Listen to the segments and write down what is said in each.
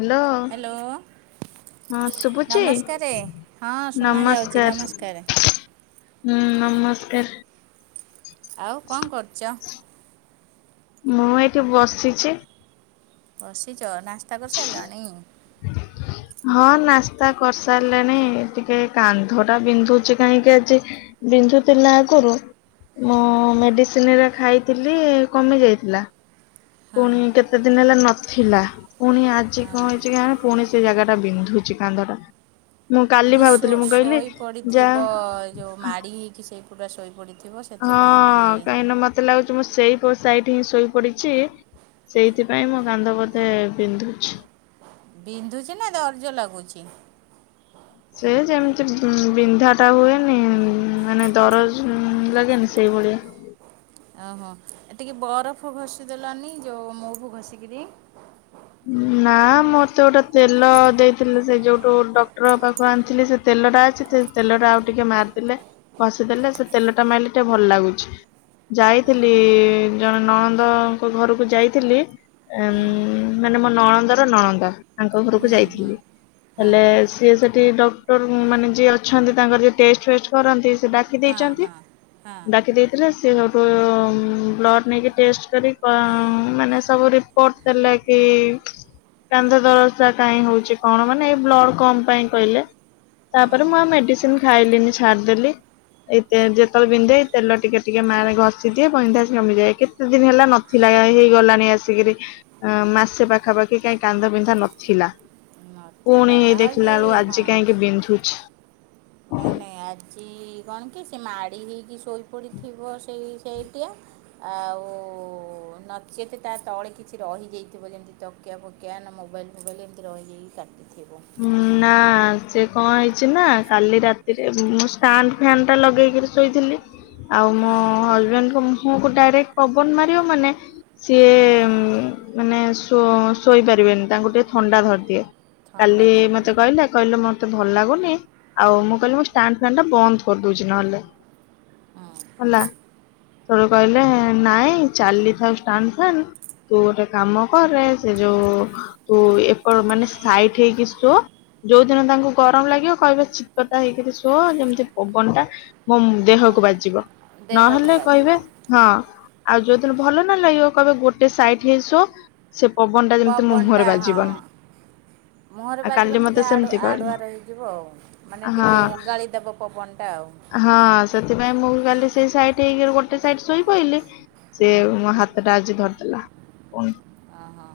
Hello hello. ନମସ୍କାରେ ହଁ ଶୁଣା ଯାଉଛି ନମସ୍କାର। ନମସ୍କାର। ହୁଁ ନମସ୍କାର। ଆଉ କଣ କରୁଚ? ମୁଁ ଏଇଠି ବସିଛି। ବସିଛ ନାସ୍ତା କରିସାରିଲଣି? ହଁ ନାସ୍ତା କରିସାରିଲେଣି ଟିକେ କାନ୍ଧ ଟା ବିନ୍ଧୁଛି କାହିଁକି ଆଜି। ବିନ୍ଧୁଥିଲା ଆଗରୁ ମୁଁ ମେଡିସିନରେ ଖାଇଥିଲି କମି ଯାଇଥିଲା ହଁ ପୁଣି କେ ଏତେ ଦିନ ହେଲେ ନଥିଲା ପୁଣି ଆଜି କଣ ହେଇଛି କାଁଇ ପୁଣି ସେ ଜାଗାଟା ବିନ୍ଧୁଛି କାନ୍ଧ ଟା। ମୁଁ କାଲି ଯେ ଶୋ ଭାବୁଥିଲି ମୁଁ କହିଲି ଶୋଇ ଯା ପଡିଥିବ ଯୋଉ ମାଡି ହେଇକି ସେଇ ପୁରା ଶୋଇ ପଡିଥିବ। ହଁ କାହିଁକି ନା ମତେ ଲାଗୁଛି ମୁଁ ସେଇ ପଟ ସାଇଡେ ହିଁ ଶୋଇପଡିଛି ସେଇଥିପାଇଁ ମୋ କାନ୍ଧ ବୋଧେ ବିନ୍ଧୁଛି। ବିନ୍ଧୁଛି ନା ଦରଜ ଲାଗୁଛି। ସେ ଯେମିତି ଉ ବିନ୍ଧା ଟା ହୁଏନି ମାନେ ଦରଜ ଉ ଲାଗେନି ସେଇଭଳିଆ। ଓହୋ ଏ ଟିକେ ବରଫ ଘଷିଦେଲନି ଯୋଉ ମୁଭୁ ଘଷିକିରି। ନା ମତେ ଗୋଟେ ତେଲ ଦେଇଥିଲେ ସେ ଯୋଉଠୁ ଡକ୍ଟର ପାଖକୁ ଆଣିଥିଲି ସେ। ତେଲ ଟା ଅଛି ସେ ତେଲଟା ଆଉ ଟିକେ ମାରିଦେଲେ ଘଷି ଦେଲେ ସେ ତେଲ ଟା ମାରିଲେ ଟିକେ ଭଲ ଲାଗୁଛି। ଯାଇଥିଲି ଜଣେ ନନ୍ଦଙ୍କ ଘରକୁ ଯାଇଥିଲି ଏମ୍। ହୁଁ ମାନେ ମୋ ନଳନ୍ଦର ନଳନ୍ଦା ତାଙ୍କ ଘରକୁ ହୁଁ ହୁଁ ଯାଇଥିଲି। ହଁ ହେଲେ ସିଏ ସେଠି ଡକ୍ଟର ମାନେ ଯିଏ ଅଛନ୍ତି ତାଙ୍କର ଯିଏ ଟେଷ୍ଟ ଫେଷ୍ଟ କରନ୍ତି ସେ ଡା ଡାକି ହଁ ଦେଇଛନ୍ତି ହଁ ହଁ ଡାକି ଦେଇ ସେଥିରେ ସେ ସେଇଠୁ ବ୍ଲଡ଼୍ ନେଇକି ଟେଷ୍ଟ କରି କ -ମାନେ ସବୁ ରିପୋର୍ଟ ଦେଲେ। କି କାନ୍ଧ ଦରଜ ଟା କାହିଁ ହଉଛି କଣ ମାନେ ଏଇ ବ୍ଲଡ କମ୍ ପାଇଁ କହିଲେ। ତାପରେ ମୁଁ ଆଉ ହୁଁ ମେଡିସିନ ଖାଇଲିନି ଛାଡିଦେଲି। ଏଇ ତେ ଯେତେବେଳେ ବିନ୍ଧେ ଏଇ ତେଲ ଟିକେ ଟିକେ ମା ଘଷି ଦିଏ ବଇଧା କମିଯାଏ କେ କେତେ ଦିନ ହେଲା ନଥିଲା ଏ ଆ ହେଇଗଲାଣି ଆସିକରି। ଅ ମାସେ ପାଖାପାଖି କାହି କାନ୍ଧ ବିିନ୍ଧା ନଥିଲା। ପୁଣି ନଥିଲା ହେଇ ଆଉ ଯେ ଦେଖିଲା ବେଳୁ ଆଜି ହଁ କାହିଁକି ବିନ୍ଧୁଛି। ନାଇଁ ନାଇଁ ଆଜି କଣ କି ସେ ମାଡି ହେଇକି ଶୋଇପଡିଥିବ ସେଇ ସେଇଠିଆ ଆଉ ନଚତେ ତା ତଳେ କିଛି ରହିଯାଇଥିବ ଯେମିତି ତ କିଆ ଫକିଆ ନା ମୋବାଇଲ ଫୋବାଇଲ ଏମତି ରହି ଯାଇକି କାଟିିଥିବ। ଉ ମ ନା ସେ କଣ ହେଇଛି ନା କାଲି ରାତିରେ ମୁଁ ଷ୍ଟାଣ୍ଡ ଫ୍ୟାନ୍ ଟା ଲଗେଇକିରି ଶୋ ଶୋଇଥିଲି ଆଉ ମୋ ହଁ ହଜବେଣ୍ଡଙ୍କ ମୁହଁକୁ ଡାଇରେକ୍ଟ ପବନ ମାରିବ ମାନେ। ସିଏ ମାନେ ଶୋ ଶୋଇପାରିବେନି ତାଙ୍କୁ ଟିକେ ଥଣ୍ଡା ଧରିଦିଏ। ଥଣ୍ଡା କାଲି ମତେ ଧରିଛି କହିଲା କହିଲେ ମତେ ଭଲ ଲାଗୁନି ଆଉ ମୁଁ କହିଲି ମୁଁ ଷ୍ଟାଣ୍ଡ ଫ୍ୟାନ୍ ଟା ବନ୍ଦ କରିଦଉଛି ନହେଲେ। ହୁଁ ହେଲା ସେଠୁ କହିଲେ ନାଇଁ ଚାଲିଥାଉ ଷ୍ଟାଣ୍ଡ ଫ୍ୟାନ୍। ତୁ ଗୋଟେ କାମ କରେ ସେ ଯୋଉ ତୁ ଏପଡ ମାନେ ସାଇଟ୍ ହେଇକି ଶୋ। ଯୋଉଦିନ ତାଙ୍କୁ ଗରମ ଲାଗିବ କହିବେ ଚିତପଟା ହେଇକିରି ଶୋ ଯେମିତି ପବନ ଟା ମୋ ମୁ ଦେହକୁ ବାଜିବ ଦେହକୁ ନହେଲେ କହିବେ ବାଜିବ ହଁ ଆଉ ଯୋଉଦିନ ଭଲ ନ ଲାଗିବ କହିବେ ଗୋଟେ ସାଇଟ୍ ହେଇ ଶୋ। ସେ ପବନ ଟା ଯେମିତି ମୋ ପବନଟା ମୁହଁରେ ହଁ ବାଜିବନି। ମୁହଁରେ ଆଉ ବାଜିବନି କାଲି ଟିକେ ମତେ ଆଡ଼ୁ ସେମିତି କହିଲେ ଆଡ଼ୁଆର ହେଇଯିବୁ ଆଉ। ମାନେ ଟିକେ ହଁ ଓଗାଳିଦବ ପବନଟା ଆଉ। ହଁ ସେଥିପାଇଁ ମୁଁ ବି କାଲି ସେଇ ସାଇଟ୍ ହେଇକିରି ଗୋଟେ ସାଇଡ ଶୋଇପଇଲି ସେ ହୁଁ ମୋ ହାତ୍ ତଟା ଆଜି ଧରିଦେଲା ପୁଣି ଅ ହ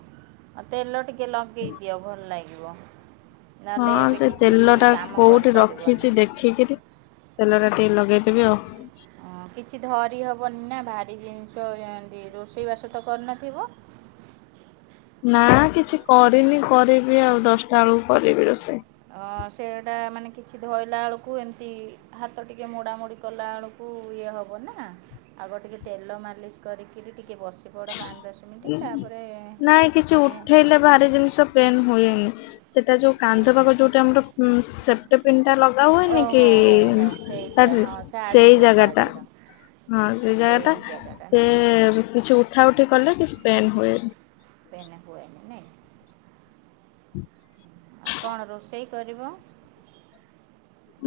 ଅ ତେଲ ଟିକେ ଲଗେଇ ଦିଅ ଭଲ ଲାଗିବ। ନହେଲେ ହଁ ଏବେ ସେ କିଛି କାମ କରିପାରିବନି। ଖିକିରି ତେଲ ଟା ଟିକେ ଲଗେଇଦେବି ଆଉ ହଁ କିଛି ଧରି ହବନି ନା ଭାରି ଜିନିଷ ଏମିତି ରୋଷେଇବାସ ତ କରିନଥିବ। ନା କିଛି କରିନି କରିବି ଆଉ ଦଶଟା ବେଳୁକୁ କରିବି ରୋଷେଇ। ଆ ସେଟା ମାନେ କିଛି ଧଇଲା ବେଳୁକୁ ଏମିତି ହାତ ଟିକେ ମୋଡ଼ାମୋଡ଼ି କଲାବେଳକୁ ଇଏ ହବ ନା ଆଗ ଟିକେ ତେଲ ମାଲିସ୍ କରିକିରି ଟିକେ ବସ୍। ସେଠି ଗଡ଼ ପାଞ୍ଚ ଦଶ ମିନିଟ୍ ତାପରେ ନାଇଁ କିଛି ମାନେ ଉଠେଇଲେ ଭାରି ଜିନିଷ ପେନ୍ ହୁଏନି। ସେଟା ଯୋଉ କାନ୍ଧ ଅହଁ, ପାଖ ଯୋଉଟା ଆମର ଉମ୍ ସେପ୍ ପ୍ଟିପିନ୍ ଟା ଲଗା ହୁଏନି କି ଓହୋ ହଉ ହଉ ସେଇଟା ହଁ [unintelligible] ସେଇ ଶାଢ଼ୀର ଜାଗା ଟା। ଶାଢ଼ୀର ହଁ ଓ ସେ ଜାଗା ସେଇ ଟା ଜାଗାଟା ସେ ନାହିଁ କିଛି ଉଠା ଉଠି କଲେ କିଛି ପେନ୍ ହୁଏନି। ପେନ୍ ହୁଏନି ନାଇଁ? ହୁଁ ଆଉ କଣ ରୋଷେଇ କରିବ?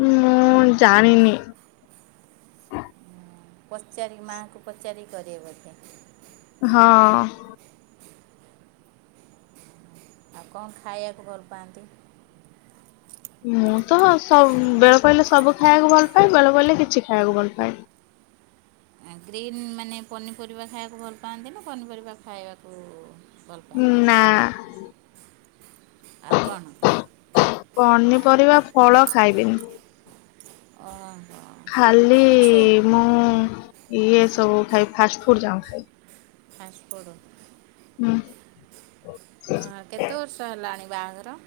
ମୁଁ ଜାଣିନି। ପଚାରିକି ମାଆଙ୍କୁ ପଚାରିକି କରିବ ବୋଧେ। ହଁ। ଆଉ କଣ ଖାଇଆକୁ ଭଲ ପାଆନ୍ତି? ମୁଁ ତ ସବୁ ବେଳ ପଇଲେ ସବୁ ଖାଇଆକୁ ଭଲ ପାଏ ବେଳ ପଇଲେ କିଛି ଖାଇଆକୁ ଭଲ ପାଏନି। ଗ୍ରୀନ୍ ମାନେ ପନିପରିବା ଖାଇବାକୁ ଭଲ ପାଆନ୍ତି ନା ପନିପରିବା ଖାଇବାକୁ ଭଲ ପାଆନ୍ତି ନା। ଆଉ କଣ? ପନିପରିବା ଫଳ ଖାଇବେନି। ଅହ। ଖାଲି ମୁଁ ଇଏ ସବୁ ଖାଇ ଫାଷ୍ଟ ଫୁଡ ଯାଁକ ଖାଇଲି। Fast food? ହୁଁ। ଆ କେତେ ବର୍ଷ ହେଲାଣି ବାହାଘର?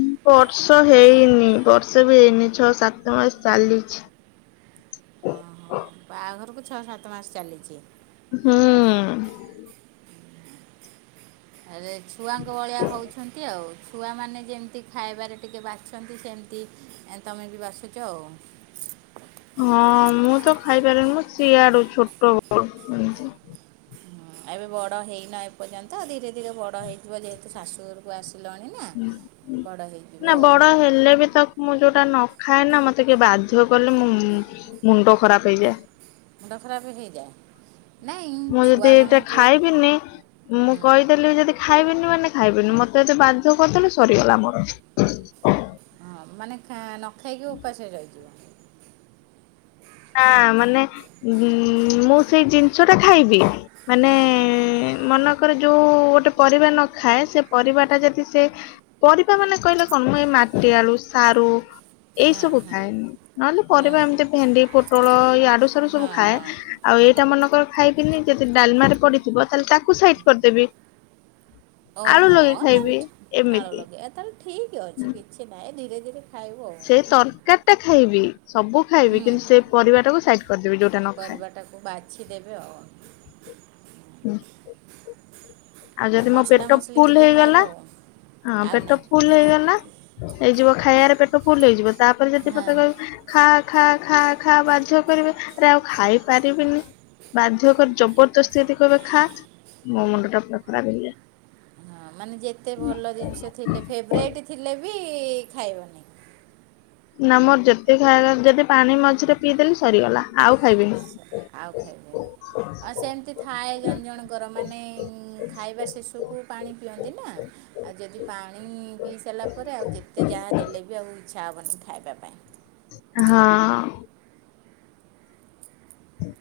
ଉଁ ବର୍ଷ ହେଇନି ବର୍ଷେ ବି ହେଇନି ଛଅ ସାତ ମାସ ଚାଲିଛି। ଆ ହା ବାହାଘରକୁ ଛଅ ସାତ ମାସ ଚାଲିଚି। ହୁଁ। ଆରେ ଛୁଆଙ୍କ ଭଳିଆ ହଉଛନ୍ତି ଆଉ। ଛୁଆମାନେ ଯେମିତି ଖାଇବାରେ ଟିକେ ବାଛନ୍ତି ସେମିତି ତୁମେ ବି ବାଛୁଚ ଆଉ। ହଁ ମୁଁ ତ ଖାଇପାରିନି ସିଆଡୁ ଛୋଟ ବଳୁ ଏମତି। ଏବେ ବଡ଼ ହେଇନ ଏପର୍ଯ୍ୟନ୍ତ ଧୀରେ ଧୀରେ ବଡ଼ ହେଇଯିବ ଯେହେତୁ ଶାଶୁଘରୁ ତୁ ଆସିଲଣି ନା ବଡ଼ ନା ହେଇଯିବ ଆଉ। ବଡ ହେଲେ ବି ତ ମୁଁ ଯୋଉଟା ନ ଖାଏ ନା ମତେ କିଏ ବାଧ୍ୟ କଲେ ମୋ ମୁଣ୍ଡ ଖରାପ ହେଇଯାଏ। ମୁଣ୍ଡ ଖରାପ ହେଇଯାଏ ନାଇଁ ଛୁଆମାନଙ୍କୁ କିନେ। ମୁଁ ହୁଁ, କହିଦେଲି ଯଦି ଖାଇବିନି ମାନେ ଖାଇବିନି ମତେ ଯଦି ବାଧ୍ୟ କରିଦେଲେ ସରିଗଲା ମୋର। ହଁ ମାନେ ନ ଖାଇକି ଉପାସରେ ରହିଯିବ। ନା ମାନେ ମୁଁ ସେଇ ଜିନିଷ ଟା ଖାଇବି। ମାନେ ହଁ ମନ ତାଙ୍କର ଯୋଉ ଗୋଟେ ପରିବା ନ ଖାଏ ସେ ପରିବା ଟା ଯଦି ସେ ପରିବା ମାନେ କହିଲେ କଣ ଏଇ ମାଟି ଆଳୁ ସାରୁ ଏଇ ହଁ ସବୁ ହଁ ଖାଏ ନହେଲେ ହଁ ପରିବା ହଁ ଏମିତି ଭେଣ୍ଡି ପୋଟଳ ଏଇ ଆଡୁ ସାଡୁ ସବୁ ହଁ ଖାଏ। ହଁ ଆଉ ହଁ ଏଇଟା ମନେକର ଖାଇକିନି ଯଦି ଡାଲମାରେ ପଡିଥିବ ତାହେଲେ ତାକୁ ସାଇଡ କରିଦେବି। ଆଳୁ ଓହୋ ଲଗେଇ ଖାଇବି ତାହେଲେ ଆଳ ଏମିତି ଲଗେଇବା ତାହେଲେ ଠିକ ଅଛି କିଛି ନାହିଁ ଧୀରେ ଧୀରେ ଖାଇବୁ ଆଉ। ସେ ତରକାରୀ ଟା ଖାଇବି ସବୁ ଖାଇବି ହୁଁ କିନ୍ତୁ ସେ ପରିବାଟାକୁ ସାଇଡ କରିଦେବି ଯୋଉଟା ନ ଖାଏ। ତାକୁ ବାଛି ଦେବେ ଆଉ। ହୁଁ। ଆଉ ଯଦି ମୋ ମସଲା ପେଟ ମସଲି ଫୁଲ ଟିକେ ଖାଇବ ହେଇଗଲା ଆଉ ହଁ ଆଉ ପେଟ ନାହିଁ ଫୁଲ ହେଇଗଲା ହେଇଯିବ ଖାଇବାରେ ପେଟ ଫୁଲ ହେଇଯିବ ତାପରେ ଯଦି ପତେ ହଁ କହିବ ଖା ଖା ଖା ଖା ବାଧ୍ୟ କରିବେ ଆରେ ଆଉ ଖାଇ ପାରିବିନି। ବାଧ୍ୟ କରି ଜବରଦସ୍ତି ଯଦି କହିବେ ଖା ମୋ ମୁଣ୍ଡ ଟା ପୁରା ଖରାପ ହେଇଯାଏ। ହଁ ମାନେ ଯେତେ ଭଲ ଜିନିଷ ଥିଲେ ଫେବରାଇଟ୍ ଥିଲେ ବି ଖାଇବନି। ନା ମୋର ଯେତେ ଖାଇବା ଯଦି ପାଣି ମଝିରେ ପିଇଦେଲି ସରିଗଲା। ଆଉ ଖାଇବିନି। ଆଉ ଖାଇବେନି ହ ସେମତି ଥାଏ ଜଣ ଜଣଙ୍କର ମାନେ ଖାଇବା ଶେଶକୁ ପାଣି ପିଅନ୍ତି ନା। ଆଉ ଯଦି ପାଣି ପିଇ ସାରିଲା ପରେ ଆଉ ଯେତେ ଯାହା ଦେଲେ ବି ଆଉ ଇଚ୍ଛା ହବନି ଖାଇବା ପାଇଁ। ହଁ ଅଁ।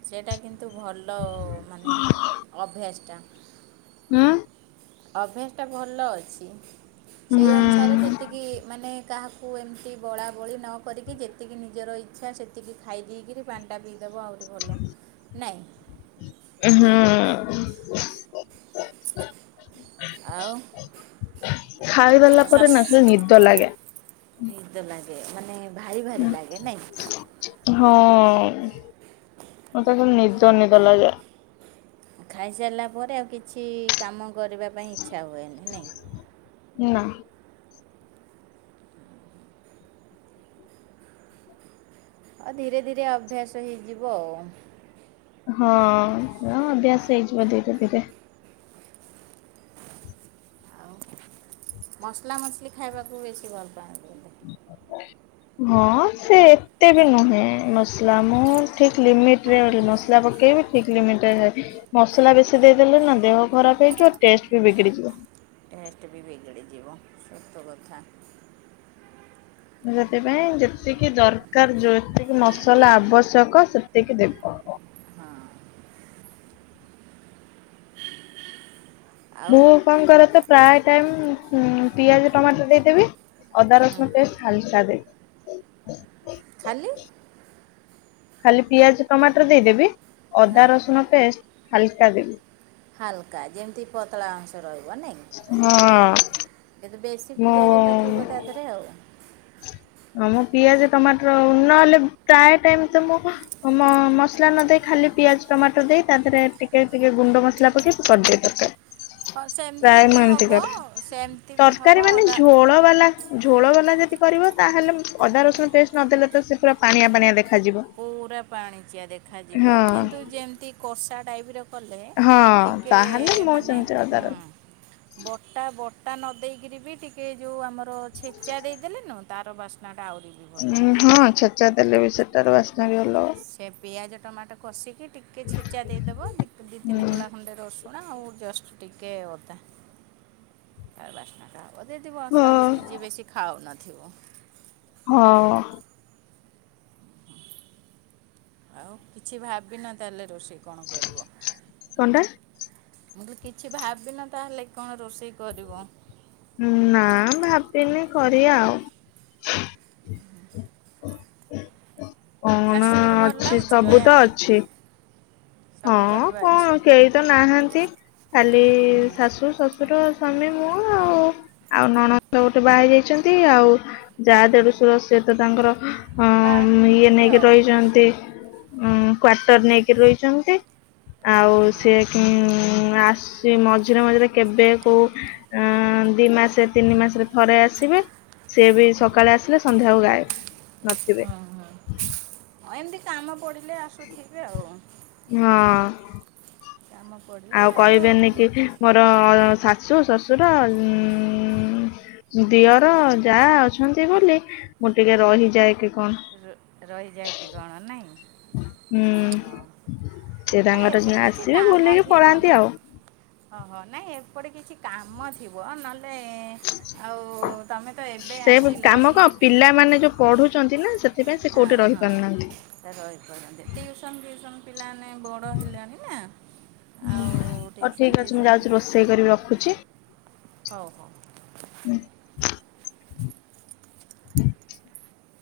ସେଇଟା କିନ୍ତୁ ଭଲ ମାନେ ଅଭ୍ୟାସଟା। ହୁଁ। ଅଭ୍ୟାସ ଟା ଭଲ ଅଛି ସେଇ ହୁଁ ଅନୁସା ଇଚ୍ଛାରେ ଯେତିକି ମାନେ କାହାକୁ ଏମିତି ବଳାବଳି ନ କରିକି ଯେତିକି ନିଜର ଇଚ୍ଛା ସେ ଜେତିକି ଖାଇ ଦେଇକରି ପାଣିଟା ପିଇଦେବ ଆହୁରି ଭଲ ନାଇଁ। ହୁଁ। ଆଉ। ଖାଇ ଦେଲା ପରେ ଶ୍ୱାସ ନା ଖାଲି ନିଦ ଲାଗେ। ନିଦ ଲାଗେ ମାନେ ଭାରି ଭାରି ଲାଗେ ନାଇଁ। ହଁ ଅଁ ମତେ ଖାଲି ନିଦ ନିଦ ଲାଗେ। ଖାଇସାରିଲା ପରେ ଆଉ କିଛି କାମ କରିବା ପାଇଁ ଇଚ୍ଛା ହୁଏନି ନାଇଁ। ନା। ଆ ଧୀରେ ଧୀରେ ଅଭ୍ୟାସ ହେଇଯିବ ଆଉ। ହଁ ଏ ଅଭ୍ୟାସ ହେଇଯିବ ଧୀରେ ଧୀରେ। ଆଉ ମସଲା ମସଲି ଖାଇବାକୁ ବେଶୀ ଭଲ ପାଆନ୍ତି ବୋଧେ। ହଁ ସେ ଏତେ ବି ନୁହେଁ ମସଲା। ମୁଁ ଠିକ ଲିମିଟରେ ମସଲା ପକେଇବି। ଠିକ ଲିମିଟରେ ମସଲା ବେଶୀ ଦେଇଦେଲେ ନା ଦେହ ଖରାପ ହେଇଯିବ ଟେଷ୍ଟ ବି ବିଗିଡିଯିବ। ଟେଷ୍ଟ ବି ବିଗିଡ଼ିଯିବ ସତକଥା। ସେଥିପାଇଁ ଯେତିକି ଦରକାର ଯେତିକି ମସଲା ଆବଶ୍ୟକ ସେତିକି ଦେବ। ହଁ ଅଁ। ଆଉ ମୁଁ କଣ କରେ ତ ପ୍ରାୟ ଟାଇମ ଉଁ ପିଆଜ ଟମାଟର ଦେଇଦେବି। ଅଦା ହୁଁ ରସୁଣ ପେଷ୍ଟ ଖାଲି ଚା ଦେ ଖାଲି ଖାଲି ପିଆଜ, ଟମାଟର ଦେଇଦେବି। ହଁ ଅଦା ରସୁଣ ପେଷ୍ଟ ହାଲକା ଦେବି। ହାଲକା ଯେମିତି ପତଳା ଅଂଶ ରହିବ ନେଇଁ କି। ହଁ। ଯଦି ବେଶୀ ମୁଁ ପିଆଜଟା ଥିବ ତା ଦେହରେ ଆଉ। ହଁ ମୁଁ ପିଆଜ ଟମାଟର ନହେଲେ ପ୍ରାଏ ଟାଇମ ତ ମୁଁ ମ ମସଲା ନ ଦେଇ ଖାଲି ପିଆଜ ଟମାଟର ଦେଇ ତା ଦେହରେ ଟିକେ ଟିକେ ଗୁଣ୍ଡ ମସଲା ପକେଇ କରିଦିଏ ତରକାରି। ହଁ ସେମିତି ପ୍ରାୟ ବି ମୁଁ ଏମତି ହବ କରେ। ସେମିତି ବି ହବ ତରକାରୀ ମାନେ ଅଦା ଝୋଳ ବାଲା ଝୋଳ ବାଲା ଯଦି କରିବ ତାହେଲେ ଅଦା ରସୁଣ ପେଷ୍ଟ ନଦେଲେ ତ ସେ ପୁରା ପାଣିଆ ପାଣିଆ ଦେଖାଯିବ। ପୁରା ପାଣି ଚିଆ ଦେଖାଯିବ ହଁ କିନ୍ତୁ ଯେମିତି କଷା ଟାଇପର କଲେ ହଁ ଟିକେ ତାହେଲେ ମୁଁ ମାନେ ସେମିତି ଅଦା ହୁଁ। ରସୁଣ ବଟା ବଟା ନଦେଇକିରି ବି ଟିକେ ଏ ଯୋଉ ଆମର ଛେଚା ଦେଇଦେଲେ ନୁହଁ ତାର ବାସ୍ନାଟା ଆହୁରି ବି ଭଲ ଉ ହଁ ଛେଚା ଦେଲେ ବି ସେଟାର ବାସ୍ନା ବି ଅଲଗା। ସେ ପିଆଜ ଟମାଟୋ କଷିକି ଟିକେ ଛେଚା ଦେଇଦେବ। ଦି ଦିଇ ତିନି ହବ। କୋଲା ଖଣ୍ଡେ ରସୁ ଶୁଣ ଆଉ ଜଷ୍ଟ ଟିକେ ଅଦା ଚାର ବାସ୍ନା। ତା ହବ ଯଦି ହୁଁ ମସଲା ମସଲି ହଁ ଯିଏ ବେଶି ଖାଉନଥିବ। ହଁ। ଆଉ କିଛି ଭାବିିନ ତାହେଲେ ରୋଷେଇ କଣ କରିବ? କଣ୍ଟା? ମୁ କହିଲି କିଛି ଭାବିନ ତାହେଲେ କଣ ରୋଷେଇ କରିବ। ହୁଁ ନା ଭାବିନି କରିବା ଆଉ। କଣ ଶାଶୁଘରେ ଭଲ ଅଛି ଲାଗୁଛି ସବୁ ରହିବା ତ ପାଇଁ ଅଛି। ସବୁ ହଁ ପରିବା କଣ ଅଛି କେହି ତ ନାହାନ୍ତି, ଖାଲି ହୁଁ ଶାଶୁ ଶ ଶୁର ସ୍ୱାମୀ ମୁଁ ଆଉ। ଆଉ ନଣସ ଗୋଟେ ବାହାରି ଯାଇଛନ୍ତି ଆଉ ଯାହା ଦେଢଶୁର ସିଏ ତ ତାଙ୍କର ବାହାରେ ଇଏ ରହୁଥିବେ ନେଇକି ଆଉ ରହିଚନ୍ତି। ଉଁ କ୍ଵାର୍ଟର ନେଇକି ରହିଚନ୍ତି ହଁ ଆଉ ହଁ ସିଏ ଆସିଚି ମଝିରେ ମଝିରେ କେବେ କଉ ଦି ମାସରେ ତିନି ମାସରେ ଥରେ ଆସିବେ ସିଏ ବି ସକାଳେ ଆସିଲେ ସନ୍ଧ୍ୟାକୁ ଗାଇବ ନଥିବେ। ହଁ ହଁ ହଁ ଏମିତି କାମ ପଡ଼ିଲେ ଆସୁଥିବେ ଆଉ। ହଁ। କାମ ପଡ଼ ଆଉ କହିବେନି କି ମୋର ଶାଶୁ ଶଶୁର ଉ ଦିଅର ଯାହଆ ଅଛନ୍ତି ବୋଲି ମୁଁ ଟିକେ ରହିଯାଏ କି କଣ? ର ରହିଯାଏ କି କଣ ନାଇ? ହୁଁ ଅହ ସେ ଏ ତାଙ୍କର ଯା ଏପଟେ କିଛି ଆସିବେ କାମ ବୁଲିକି ଥିବ। ପଳାନ୍ତି ଆଉ ହ ହ ନାଇଁ ଏପଟେ କିଛି କାମ ଥିବ ନଲେ ଆଉ ତମେ ତ ଏବେ ସେ ଆସିଲ କାମ ସି କଣ ପିଲାମାନେ ଯୋଉ ପଢ଼ୁଚନ୍ତି ନା ସେ ସେଥିପାଇଁ ହଁ କୋଉଠି ହଁ ରହିପାରୁନାହାନ୍ତି। ରହିପାରନ୍ତି ଟିଉସନ୍ ଫଉସନ୍ ପିଲାମାନେ ବ ଡ଼ ହେଲେଣି ନା ଆଉ ହଉ ଠିକ୍ ଟିଉସନ୍ ଅଛି ମୁଁ ଫଉସନ୍ ଯାଉଛି ରୋଷେଇ କରିବି ରଖୁଛି ହଉ ହଉ।